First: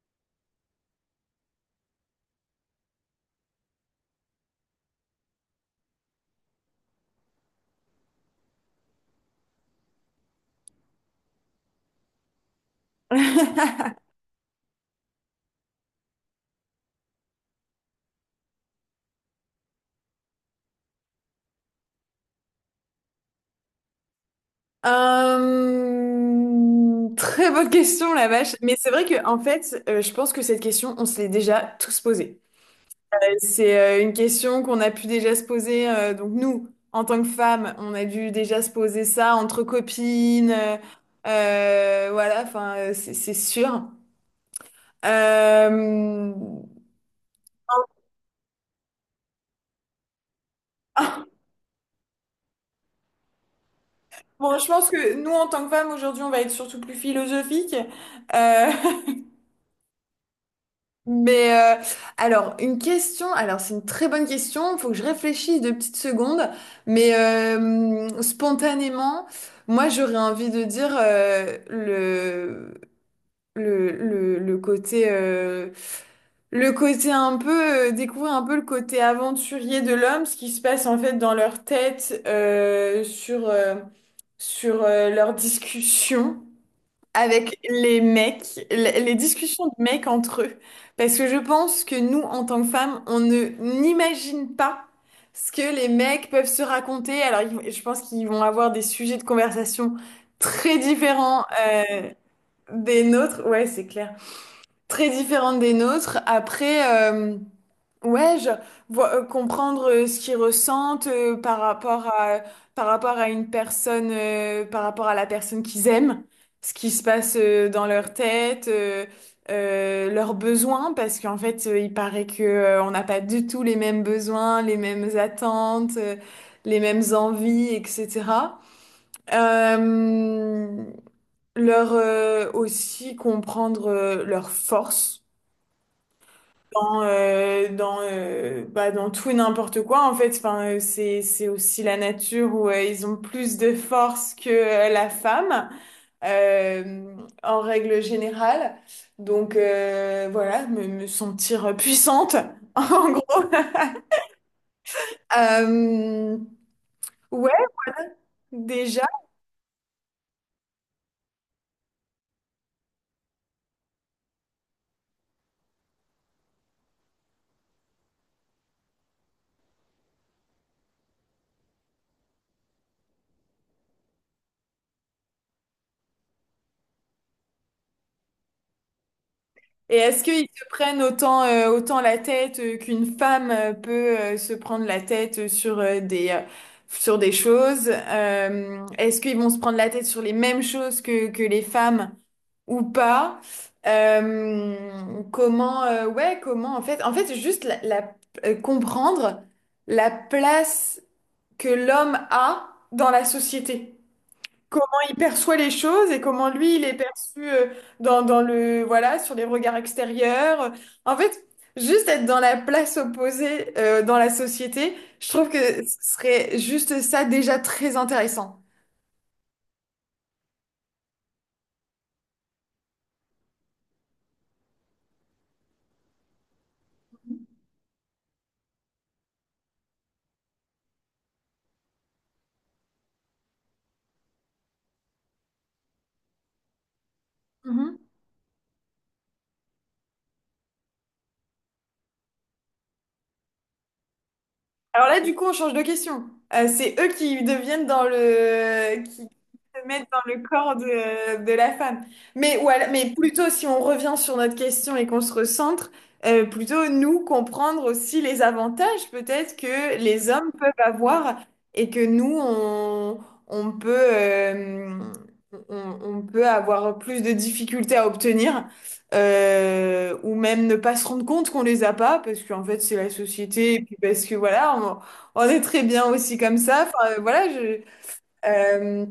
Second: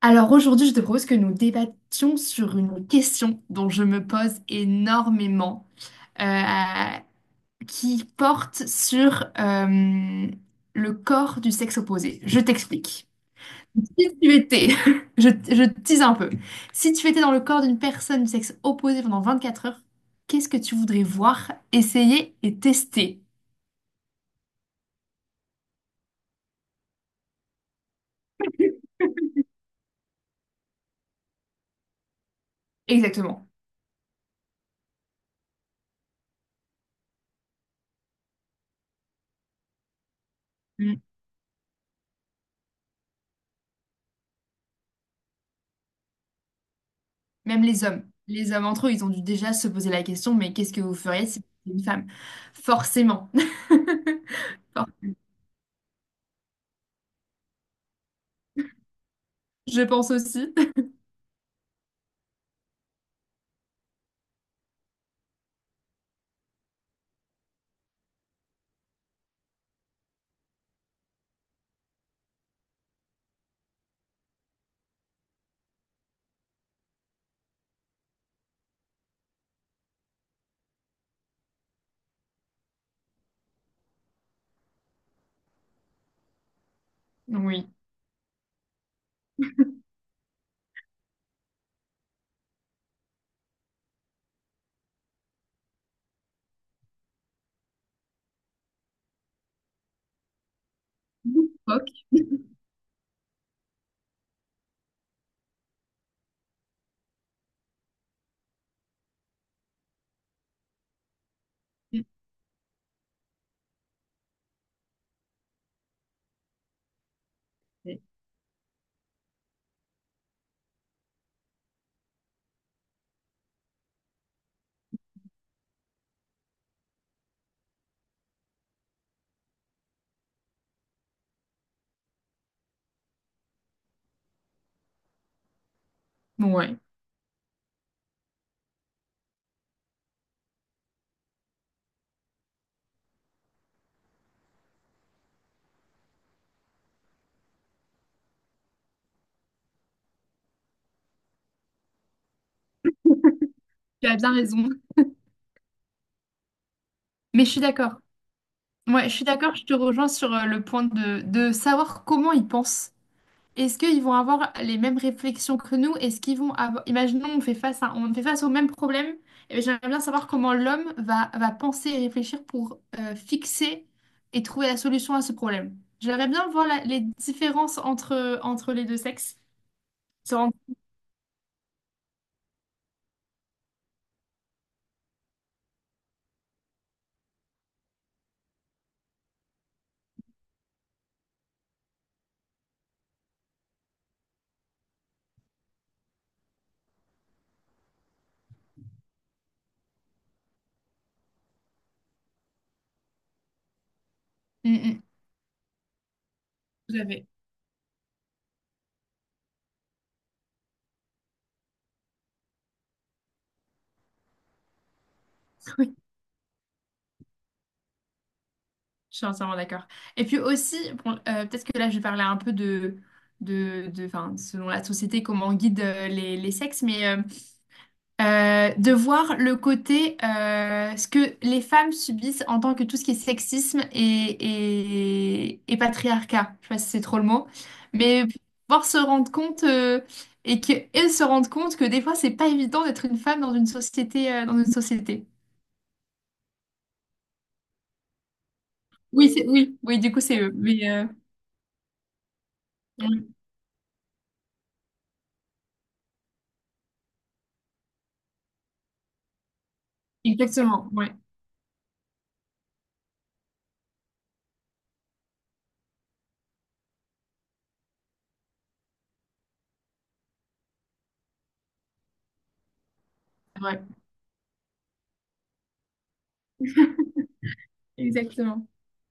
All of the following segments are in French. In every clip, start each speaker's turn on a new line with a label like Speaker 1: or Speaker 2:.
Speaker 1: Alors aujourd'hui, je te propose que nous débattions sur une question dont je me pose énormément, euh, qui porte sur le corps du sexe opposé. Je t'explique. Si tu étais, je tease un peu, si tu étais dans le corps d'une personne du sexe opposé pendant 24 heures, qu'est-ce que tu voudrais voir, essayer et tester?
Speaker 2: Très bonne question, la vache. Mais c'est vrai que en fait, je pense que cette question, on se l'est déjà tous posée.
Speaker 1: Exactement.
Speaker 2: C'est une question qu'on a pu déjà se poser. Donc nous, en tant que femmes, on a dû déjà se poser ça entre copines.
Speaker 1: Mm.
Speaker 2: Voilà, enfin, c'est sûr. Euh,
Speaker 1: Même les hommes. Les hommes entre eux, ils ont dû déjà se poser la question, mais qu'est-ce que vous feriez si vous étiez une femme? Forcément.
Speaker 2: Bon, je
Speaker 1: For-
Speaker 2: pense que nous, en tant que femmes, aujourd'hui, on va être surtout plus philosophique.
Speaker 1: Je pense aussi.
Speaker 2: Mais alors, une question, alors c'est une très bonne question, il faut que je réfléchisse deux petites secondes, mais spontanément, moi j'aurais envie de dire le, le, le côté euh, le côté un peu découvrir un peu le côté aventurier de l'homme, ce qui se passe en fait dans leur tête sur leurs discussions avec
Speaker 1: Oui.
Speaker 2: les mecs, les discussions de mecs entre eux. Parce que je pense que nous, en tant que femmes, on ne n'imagine pas ce que les mecs peuvent se raconter. Alors, je pense qu'ils vont avoir des sujets de conversation très différents
Speaker 1: Fuck.
Speaker 2: des nôtres. Ouais, c'est clair. Très différents des nôtres. Après, ouais, genre, comprendre ce qu'ils ressentent par rapport à une personne, par rapport à la personne qu'ils aiment, ce qui se passe dans leur tête, leurs besoins, parce qu'en fait, il paraît que, on n'a pas du tout les mêmes besoins, les mêmes attentes, les mêmes envies, etc. Euh, Leur, aussi comprendre, leurs forces
Speaker 1: Bon, ouais.
Speaker 2: dans bah, dans tout et n'importe quoi en fait. Enfin, c'est aussi la nature où ils ont plus de force que la femme euh, en règle générale. Donc voilà, me sentir puissante en gros.
Speaker 1: Tu as bien raison.
Speaker 2: Euh,
Speaker 1: Mais je
Speaker 2: ouais,
Speaker 1: suis d'accord. Ouais,
Speaker 2: déjà.
Speaker 1: je suis d'accord, je te rejoins sur le point de savoir comment ils pensent. Est-ce qu'ils vont avoir les mêmes réflexions que nous? Est-ce qu'ils vont avoir… Imaginons, on fait face à… on fait face au même problème. Eh j'aimerais bien savoir comment l'homme va, va penser et réfléchir pour fixer et trouver la solution à ce problème. J'aimerais bien voir les différences entre, entre les deux sexes.
Speaker 2: Et est-ce
Speaker 1: Se
Speaker 2: qu'ils
Speaker 1: rendre-
Speaker 2: se prennent autant, autant la tête qu'une femme peut se prendre la tête sur, sur des choses? Est-ce qu'ils vont se prendre la tête sur les mêmes choses que les femmes ou pas? Euh, Comment, ouais, comment en fait, juste comprendre la place que l'homme a dans la société,
Speaker 1: Mm,
Speaker 2: comment
Speaker 1: mm,
Speaker 2: il perçoit les choses et comment lui il est
Speaker 1: tout à fait.
Speaker 2: perçu dans le voilà sur les regards extérieurs. En fait, juste être dans la place opposée dans la société, je trouve que
Speaker 1: Oui,
Speaker 2: ce serait juste ça déjà très intéressant.
Speaker 1: je suis entièrement d'accord. Et puis aussi, bon, peut-être que là, je vais parler un peu de, de, enfin, selon la société, comment on guide les sexes, mais… euh, de voir le côté ce que les femmes subissent en tant que tout ce qui est sexisme et, et patriarcat. Je sais pas si c'est trop le mot,
Speaker 2: Mhm.
Speaker 1: mais pouvoir se rendre compte et qu'elles se rendent compte que des fois c'est pas évident d'être une femme dans une société.
Speaker 2: Alors là, du coup, on change de question. C'est eux qui deviennent dans le, qui
Speaker 1: Oui, c'est oui,
Speaker 2: se
Speaker 1: oui,
Speaker 2: mettent
Speaker 1: du coup
Speaker 2: dans
Speaker 1: c'est
Speaker 2: le
Speaker 1: eux.
Speaker 2: corps
Speaker 1: Mais
Speaker 2: de la femme. Mais, mais
Speaker 1: oui,
Speaker 2: plutôt, si on revient sur notre question et qu'on se recentre, plutôt nous comprendre aussi les avantages peut-être que les hommes peuvent
Speaker 1: exactement, ouais,
Speaker 2: avoir et que nous, on peut, euh, on peut avoir plus de difficultés à obtenir ou même ne pas se rendre compte qu'on les a pas parce qu'en fait c'est la
Speaker 1: c'est
Speaker 2: société
Speaker 1: vrai.
Speaker 2: et puis parce que voilà on est très bien aussi comme ça, enfin voilà je
Speaker 1: Exactement.
Speaker 2: euh,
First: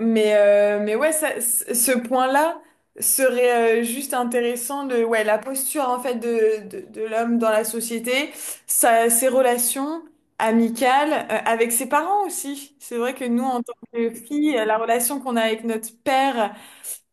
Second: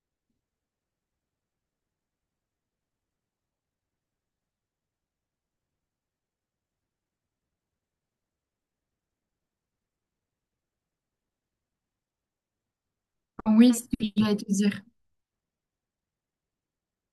Speaker 2: mais ouais ça, ce point-là serait juste intéressant de ouais la posture en fait de l'homme dans la société, ses relations amicales avec ses parents. Aussi c'est vrai que nous en tant
Speaker 1: Oui, c'est
Speaker 2: que
Speaker 1: ce que j'allais
Speaker 2: filles,
Speaker 1: te
Speaker 2: la
Speaker 1: dire.
Speaker 2: relation qu'on a avec notre père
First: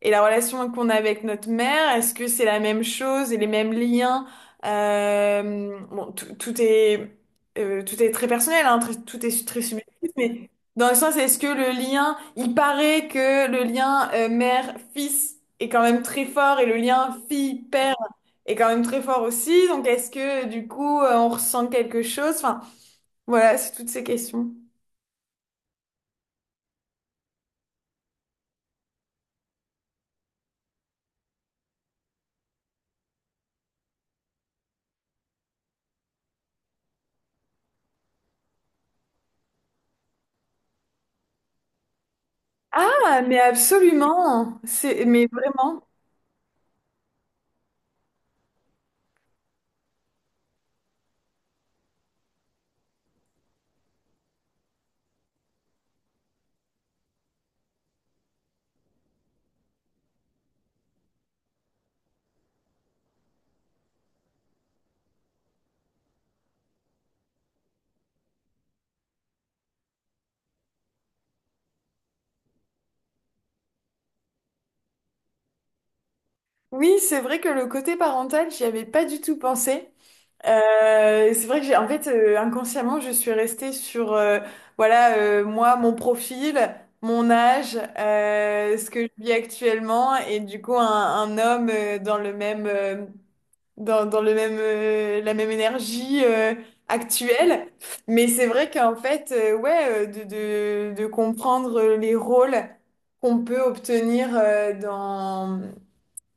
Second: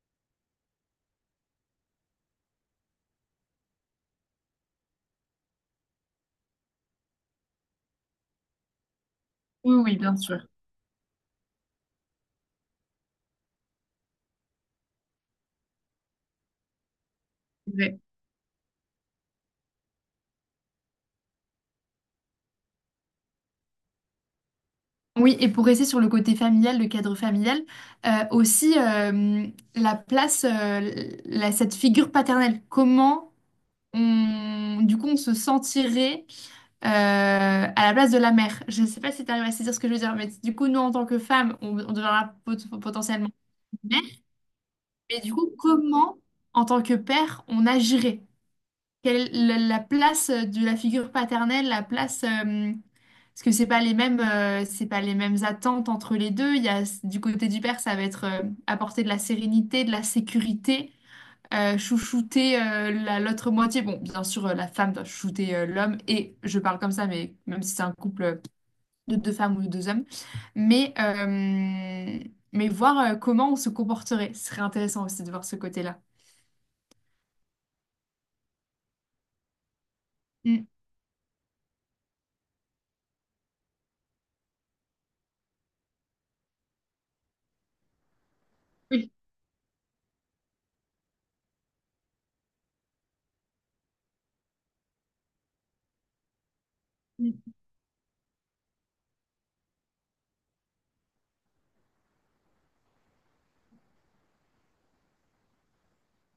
Speaker 2: et la relation qu'on a avec notre mère, est-ce que c'est la même chose et les mêmes liens? Bon, tout est très personnel, hein, tout est très
Speaker 1: Oui, oui,
Speaker 2: subjectif,
Speaker 1: bien sûr.
Speaker 2: mais dans le sens, est-ce que le lien, il paraît que le lien mère-fils est quand même très fort et le lien fille-père est quand même très fort aussi, donc est-ce que du coup on ressent quelque chose? Enfin, voilà, c'est toutes ces questions.
Speaker 1: Oui, et pour rester sur le côté familial, le cadre familial, aussi la place, cette figure paternelle, comment on, du coup on se sentirait euh, à la place de la mère. Je ne sais pas si tu arrives à saisir ce que je veux dire, mais du coup nous en tant que femme, on deviendra
Speaker 2: Ah,
Speaker 1: potentiellement
Speaker 2: mais
Speaker 1: mère,
Speaker 2: absolument, c'est,
Speaker 1: mais
Speaker 2: mais
Speaker 1: du coup
Speaker 2: vraiment.
Speaker 1: comment en tant que père on agirait? Quelle est la la place de la figure paternelle, la place, parce que c'est pas les mêmes, c'est pas les mêmes attentes entre les deux. Il y a du côté du père, ça va être apporter de la sérénité, de la sécurité, chouchouter l'autre moitié. Bon, bien sûr, la femme doit chouchouter l'homme et je parle comme ça, mais même si c'est un couple de deux femmes ou de deux hommes, mais euh, mais voir comment on se comporterait, ce serait intéressant aussi de voir ce côté-là.
Speaker 2: Oui, c'est vrai que le côté parental, j'y avais pas du tout pensé.
Speaker 1: Mm.
Speaker 2: C'est vrai que j'ai, en fait, inconsciemment, je suis restée sur, voilà, moi, mon profil, mon âge, ce que je
Speaker 1: Oui.
Speaker 2: vis actuellement, et du coup, un homme dans le même, la même énergie actuelle. Mais c'est vrai qu'en fait, ouais, de comprendre les rôles qu'on peut obtenir euh,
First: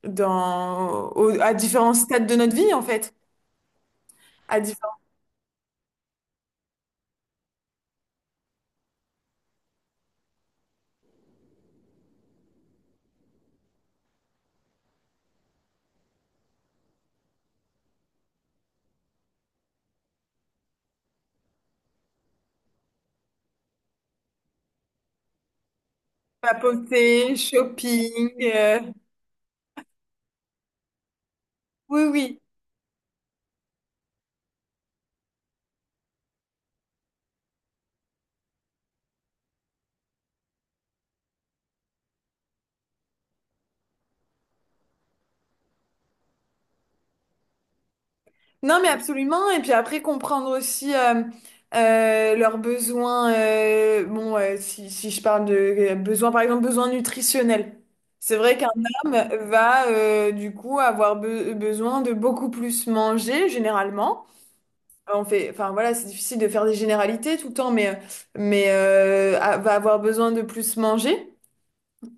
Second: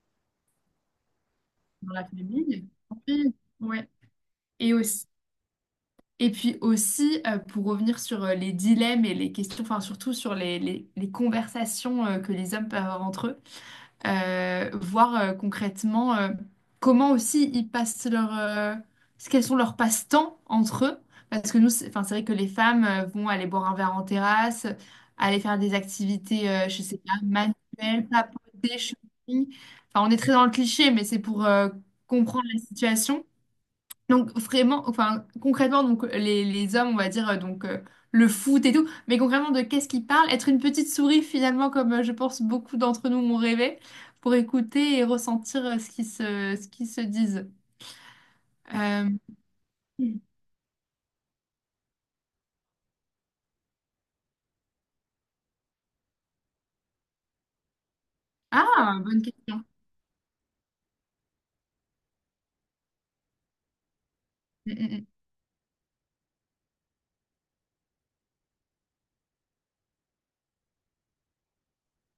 Speaker 2: dans, au- à différents
Speaker 1: Dans la
Speaker 2: stades de notre
Speaker 1: famille.
Speaker 2: vie, en fait.
Speaker 1: Oui. Ouais.
Speaker 2: À
Speaker 1: Et
Speaker 2: différents
Speaker 1: aussi, et puis aussi, pour revenir sur les dilemmes et les questions, enfin surtout sur les, les conversations que les hommes peuvent avoir entre eux, voir concrètement comment aussi ils passent leur, quels sont leurs passe-temps entre eux. Parce que nous, c'est, enfin, c'est vrai que les femmes vont aller boire un verre en terrasse, aller faire des activités, je sais pas,
Speaker 2: papoter,
Speaker 1: manuelles,
Speaker 2: shopping.
Speaker 1: papoter, shopping. Enfin, on est très dans le cliché, mais c'est pour
Speaker 2: Oui, oui.
Speaker 1: comprendre la situation. Donc vraiment, enfin concrètement, donc les hommes, on va dire le foot et tout, mais concrètement de qu'est-ce qu'ils parlent? Être une petite souris finalement, comme je pense beaucoup d'entre nous m'ont rêvé, pour écouter et ressentir ce qui se, ce qu'ils se disent.
Speaker 2: Non, mais
Speaker 1: Euh,
Speaker 2: absolument. Et puis après, comprendre aussi leurs besoins. Si, si je parle de besoins, par exemple, besoins nutritionnels. C'est vrai qu'un
Speaker 1: Ah,
Speaker 2: homme
Speaker 1: bonne question.
Speaker 2: va du coup avoir besoin de beaucoup plus manger généralement.
Speaker 1: Mm,
Speaker 2: On fait, enfin voilà, c'est difficile de faire des généralités tout le temps, mais va avoir besoin de plus manger.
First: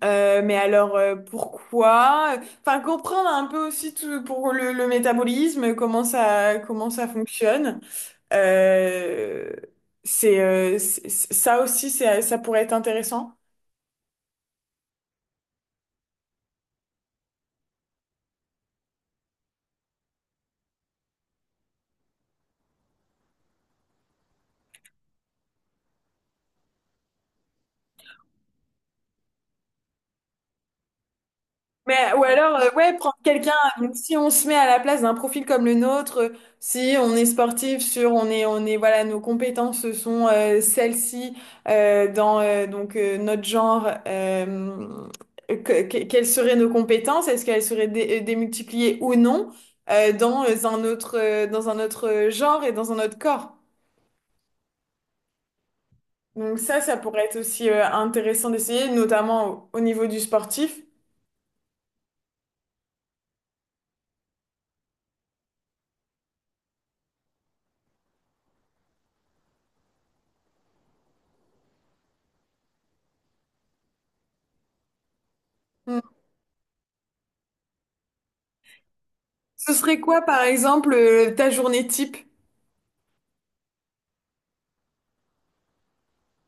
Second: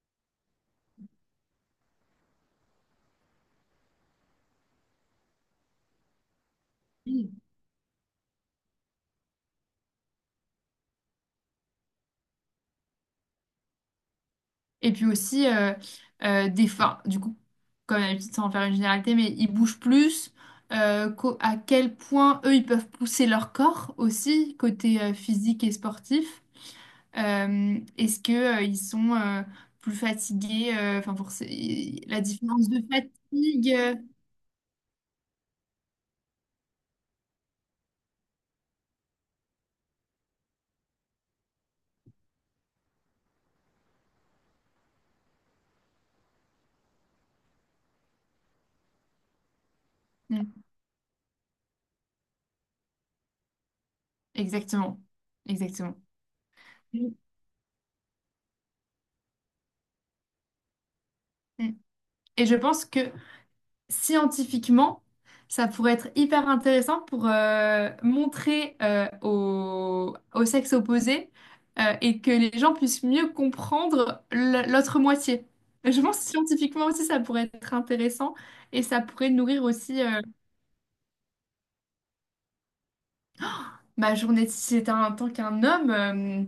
Speaker 2: Mais alors pourquoi? Enfin comprendre un peu aussi tout pour le métabolisme, comment ça
Speaker 1: mm, mm.
Speaker 2: fonctionne. Euh, c'est ça aussi ça pourrait être intéressant.
Speaker 1: Et puis aussi des fins, du coup, comme d'habitude, sans en faire une généralité, mais ils bougent plus. À quel point eux ils peuvent pousser leur corps aussi, côté physique et sportif. Est-ce que, ils sont plus fatigués, enfin pour
Speaker 2: Mais,
Speaker 1: la
Speaker 2: ou alors,
Speaker 1: différence de
Speaker 2: ouais, prendre quelqu'un.
Speaker 1: fatigue.
Speaker 2: Donc, si on se met à la place d'un profil comme le nôtre, si on est sportif, on est, voilà, nos compétences sont celles-ci dans donc notre genre. Quelles seraient nos compétences? Est-ce qu'elles seraient démultipliées ou non
Speaker 1: Mm,
Speaker 2: dans un autre genre et dans un autre corps?
Speaker 1: exactement, exactement.
Speaker 2: Donc ça
Speaker 1: Mm,
Speaker 2: pourrait être aussi intéressant d'essayer, notamment au niveau du sportif.
Speaker 1: mm. Et je pense que scientifiquement, ça pourrait être hyper intéressant pour montrer au, au sexe opposé et que les gens puissent mieux comprendre l'autre moitié.
Speaker 2: Hmm.
Speaker 1: Je pense que scientifiquement aussi, ça pourrait être intéressant et ça pourrait nourrir
Speaker 2: Ce serait
Speaker 1: aussi
Speaker 2: quoi, par exemple, ta journée type?
Speaker 1: Ma journée, si c'était en tant qu'un homme,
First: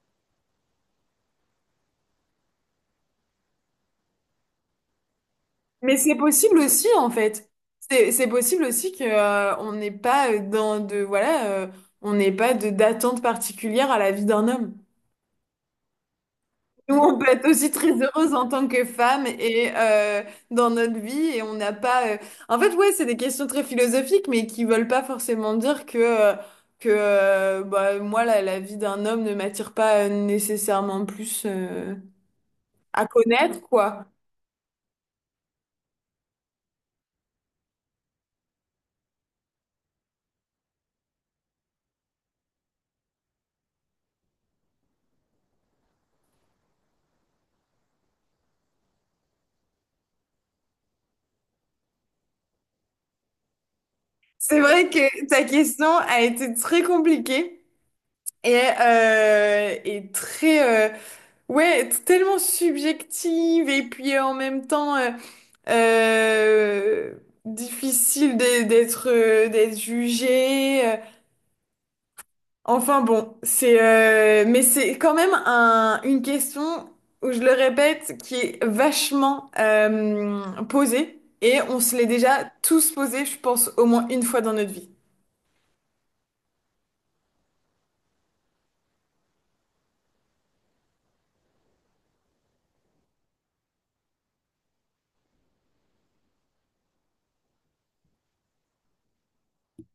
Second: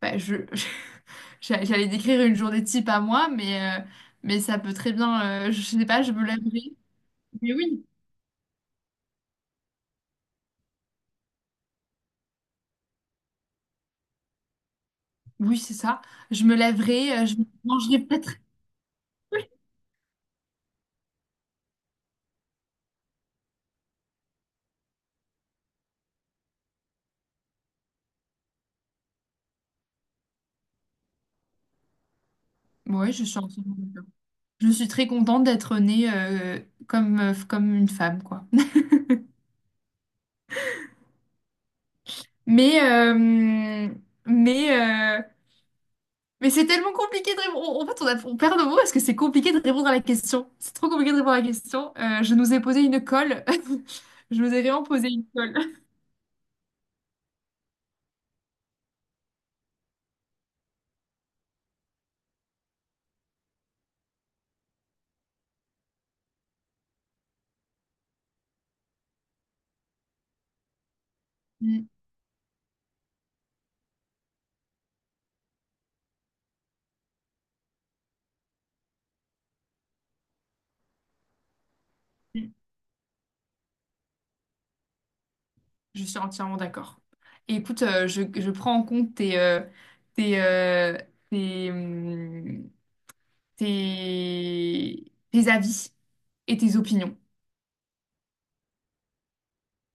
Speaker 1: bah, je, j'allais décrire une journée type à moi, mais ça peut très bien, je sais
Speaker 2: Mais
Speaker 1: pas, je
Speaker 2: c'est
Speaker 1: me
Speaker 2: possible
Speaker 1: lèverai.
Speaker 2: aussi, en fait.
Speaker 1: Mais oui,
Speaker 2: C'est possible aussi que on n'est pas on n'est pas de d'attente particulière à la vie d'un homme.
Speaker 1: oui, c'est ça. Je me
Speaker 2: Nous, on
Speaker 1: lèverai,
Speaker 2: peut
Speaker 1: je
Speaker 2: être aussi très
Speaker 1: mangerai
Speaker 2: heureuse
Speaker 1: peut-être.
Speaker 2: en tant que femme et dans notre vie et on n'a pas. En fait, ouais, c'est des questions très philosophiques, mais qui veulent pas forcément dire que bah, moi la vie d'un homme ne m'attire pas nécessairement plus
Speaker 1: Oui,
Speaker 2: à
Speaker 1: ouais, je suis
Speaker 2: connaître,
Speaker 1: entièrement
Speaker 2: quoi.
Speaker 1: d'accord. Je suis très contente d'être née comme, comme une femme, quoi. Mais, mais, euh, mais c'est tellement compliqué de répondre. En fait, on, on perd nos mots parce que c'est compliqué de répondre à la question. C'est trop compliqué de répondre à la question. Je nous ai posé une colle. Je vous
Speaker 2: C'est
Speaker 1: ai vraiment
Speaker 2: vrai
Speaker 1: posé une
Speaker 2: que ta
Speaker 1: colle.
Speaker 2: question a été très compliquée. Et très ouais tellement subjective et puis en même temps euh, difficile d'être d'être jugé
Speaker 1: Mm,
Speaker 2: Enfin bon c'est mais c'est quand même un une question où je le répète qui est vachement posée et on se l'est déjà
Speaker 1: mm.
Speaker 2: tous posée, je pense, au moins une fois dans notre vie.
Speaker 1: Je suis entièrement d'accord. Et écoute, je prends en compte tes, tes, euh, tes, hum, tes, tes avis et tes opinions.